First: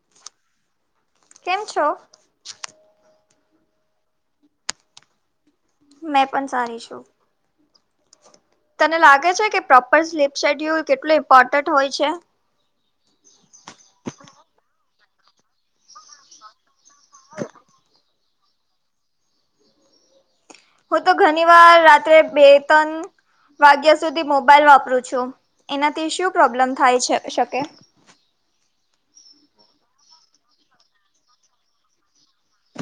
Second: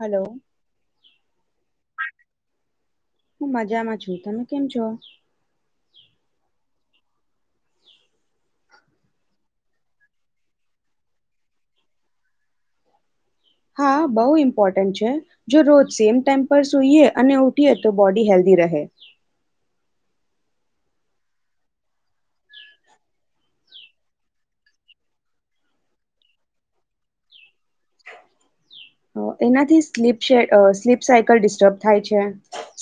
Hello કેમ છો? હું મજામાં છું તમે કેમ છો? મેં પણ સારી છું તને લાગે છે કે પ્રોપર સ્લીપ શેડ્યુલ કેટલું ઇમ્પોર્ટન્ટ હોય છે હા બહુ ઇમ્પોર્ટન્ટ છે જો રોજ સેમ ટેમ્પર સુઈએ અને ઉઠીએ તો બોડી હેલ્ધી રહે હો તો ઘરની બહાર રાત્રે બે ત્રણ વાગ્યા સુધી મોબાઈલ વાપરું છું એનાથી શું પ્રોબ્લેમ થાય છે શકે એનાથી સ્લીપ છે અહ સ્લીપ સાયકલ ડિસ્ટર્બ થાય છે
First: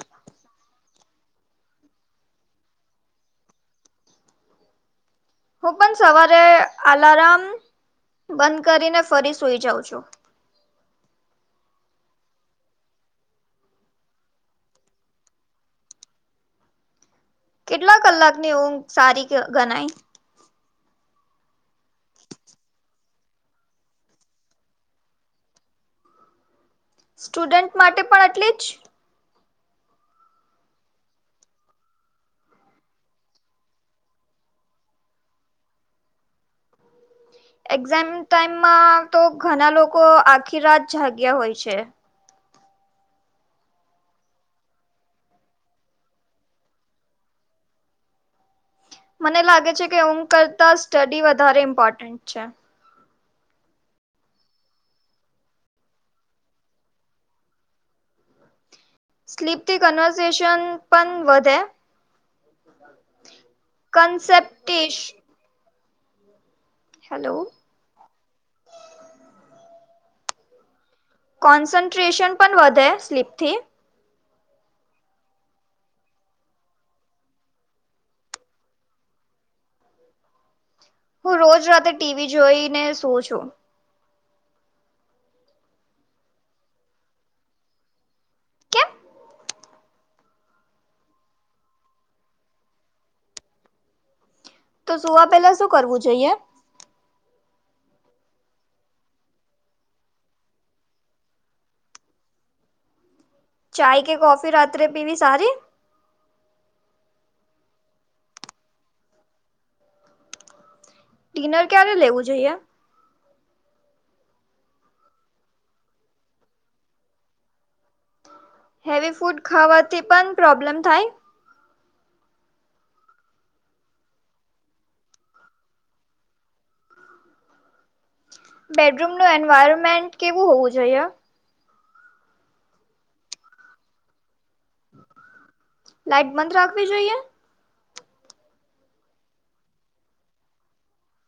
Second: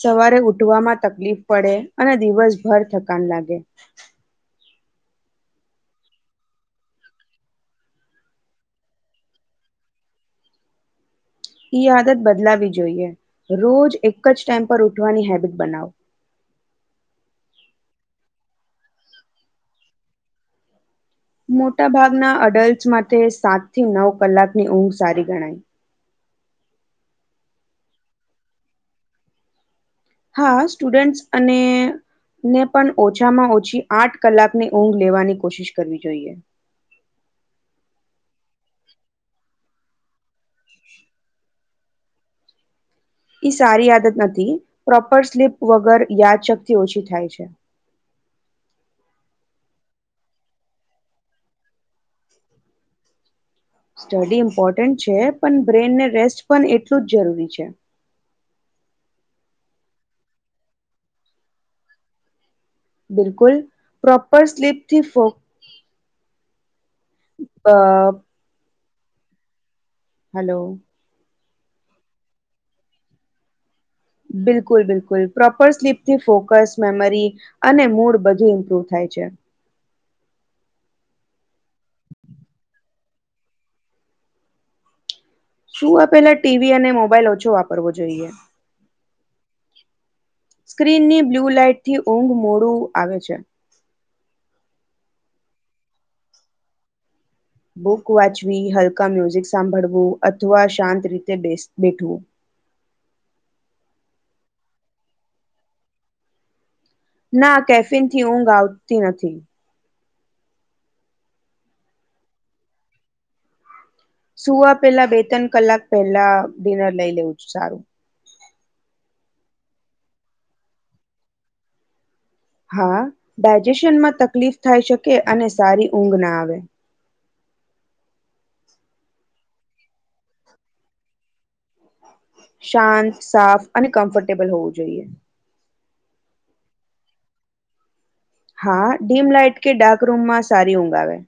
સવારે ઉઠવામાં તકલીફ પડે અને દિવસભર થકાન લાગે હું પણ સવારે અલારામ બંધ કરીને ફરી સુઈ જાઉં છું ઈ આદત બદલાવી જોઈએ રોજ એક જ ટાઈમ પર ઉઠવાની હેબિટ બનાવો કેટલા કલાક ની ઉંગ સારી ગણાય મોટા ભાગના અડલ્ટ માટે સાત થી નવ કલાકની ઊંઘ સારી ગણાય સ્ટુડન્ટ માટે પણ એટલી જ હા સ્ટુડન્ટ્સ અને ને પણ ઓછામાં ઓછી આઠ કલાકની ઊંઘ લેવાની કોશિશ કરવી જોઈએ એક્ઝામ ટાઈમમાં તો ઘણા લોકો આખી રાત જાગ્યા હોય છે ઈ સારી આદત નથી પ્રોપર સ્લીપ વગર યાદશકતી ઓછી થાય છે મને લાગે છે કે ઊંઘ કરતા સ્ટડી વધારે ઇમ્પોર્ટન્ટ છે. સ્ટડી ઇમ્પોર્ટન્ટ છે પણ બ્રેન ને રેસ્ટ પણ એટલું જ જરૂરી છે. સ્લીપ થી કન્વર્સેેશન પણ વધે. બિલકુલ પ્રોપર કન્સેપ્ટેશ સ્લીપથી ફો હલો. અ હલો. કોન્સન્ટ્રેશન પણ વધે સ્લીપથી બિલકુલ બિલકુલ પ્રોપર સ્લીપથી ફોકસ મેમરી અને મૂડ બધું ઇમ્પ્રુવ થાય છે. હું રોજ રાતે ટીવી જોઈને સુવ છું શું આપેલા ટીવી અને મોબાઈલ ઓછો વાપરવો જોઈએ. કેમ સ્ક્રીન ની બ્લુ લાઈટ થી ઊંઘ મોડું આવે છે. તો સુવા પહેલાં શું કરવું જોઈએ. બુક વાંચવી હલકા મ્યુઝિક સાંભળવું અથવા શાંત રીતે બે બેઠવું ચાય કે કોફી રાત્રે પીવી સારી ના કેફિન થી ઊંઘ આવતી નથી ડિનર ક્યારે લેવું જોઈએ. સુવા પેલા બે ત્રણ કલાક પહેલા ડિનર લઈ લેવું સારું હેવી ફૂડ ખાવાથી પણ પ્રોબ્લેમ થાય હા ડાયજેશનમાં તકલીફ થાય શકે અને સારી ઊંઘ ના આવે. બેડરૂમનું એન્વાયરમેન્ટ કેવું હોવું જોઈએ. શાંત સાફ અને કમ્ફર્ટેબલ હોવું જોઈએ. લાઈટ બંધ રાખવી જોઈએ હા ડીમ લાાઈટ કે ડાર્ક રૂમમાં સારી ઊંઘ આવે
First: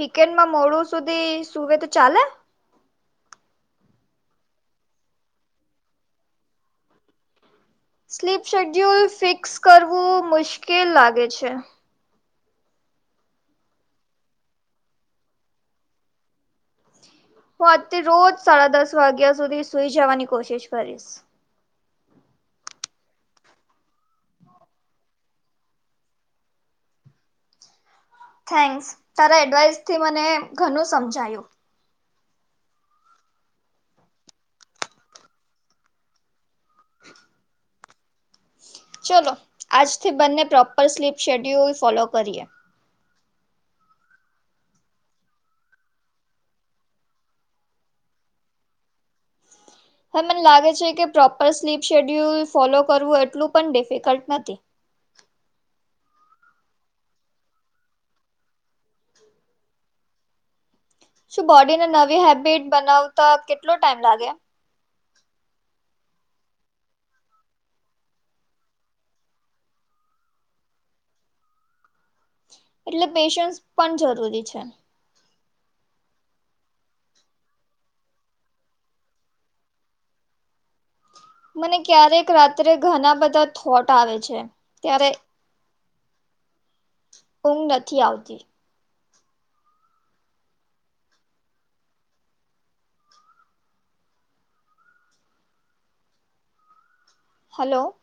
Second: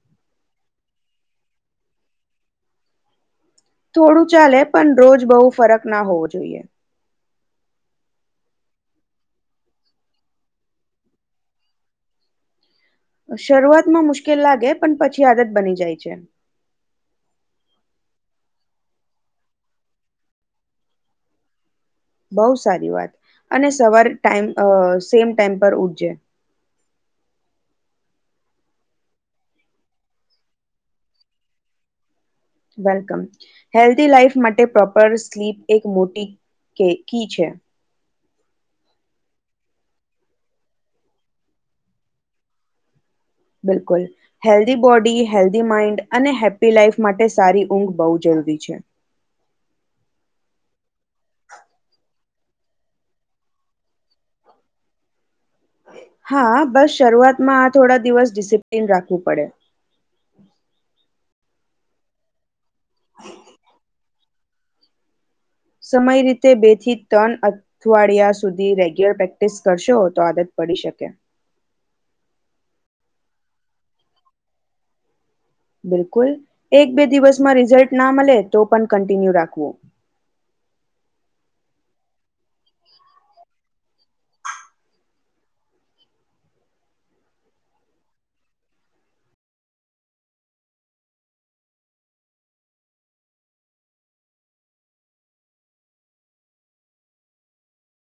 વીકેન્ડમાં મોડું સુધી સુવે તો ચાલે થોડું ચાલે પણ રોજ બહુ ફરક ના હોવો જોઈએ. સ્લીપ શેડ્યુલ ફિક્સ કરવું મુશ્કેલ લાગે છે. શરૂઆત માં મુશ્કેલ લાગે પણ પછી આદત બની જાય છે. હું આજથી રોજ સાડા દસ વાગ્યા સુધી સુઈ જવાની કોશિશ કરીશ બહું સારી વાત અને સવાર ટાઈમ સેમ ટાઈમ પર ઉઠજે થેન્ક્સ તારા એડવાઈસથી મને ઘણું સમજાયું વેલકમ હેલ્ધી લાઈફ માટે પ્રોપર સ્લીપ એક મોટી કે કી છે ચલો આજથી બંને પ્રોપર સ્લીપ શેડ્યુલ ફોલો કરીએ. બિલકુલ હેલ્ધી બોડી હેલ્ધી માઇન્ડ અને હેપી લાઈફ માટે સારી ઊંઘ બહુ જરૂરી છે. હા મને લાગે છે કે પ્રોપર સ્લીપ શેડ્યુલ ફોલો કરવું એટલું પણ ડિફિકલ્ટ નથી. હા બસ શરૂઆતમાં આ થોડા દિવસ ડિસિપ્લીન રાખવું પડે. શું બોડીને નવી હેબિટ બનાવતા કેટલો ટાઈમ લાગે સમય રીતે બે થી ત્રણ અવાડિયા સુધી રેગ્યુલર પ્રેક્ટિસ કરશો તો આદત પડી શકે એટલે પેશન્સ પણ જરૂરી છે. બિલકુલ એક બે દિવસમાં રિઝલ્ટ ના મળે તો પણ કન્ટિન્યુ રાખવું મને ક્યારેક રાત્રે ઘણા બધા થોટ આવે છે ત્યારે ઊંઘ નથી આવતી હલો.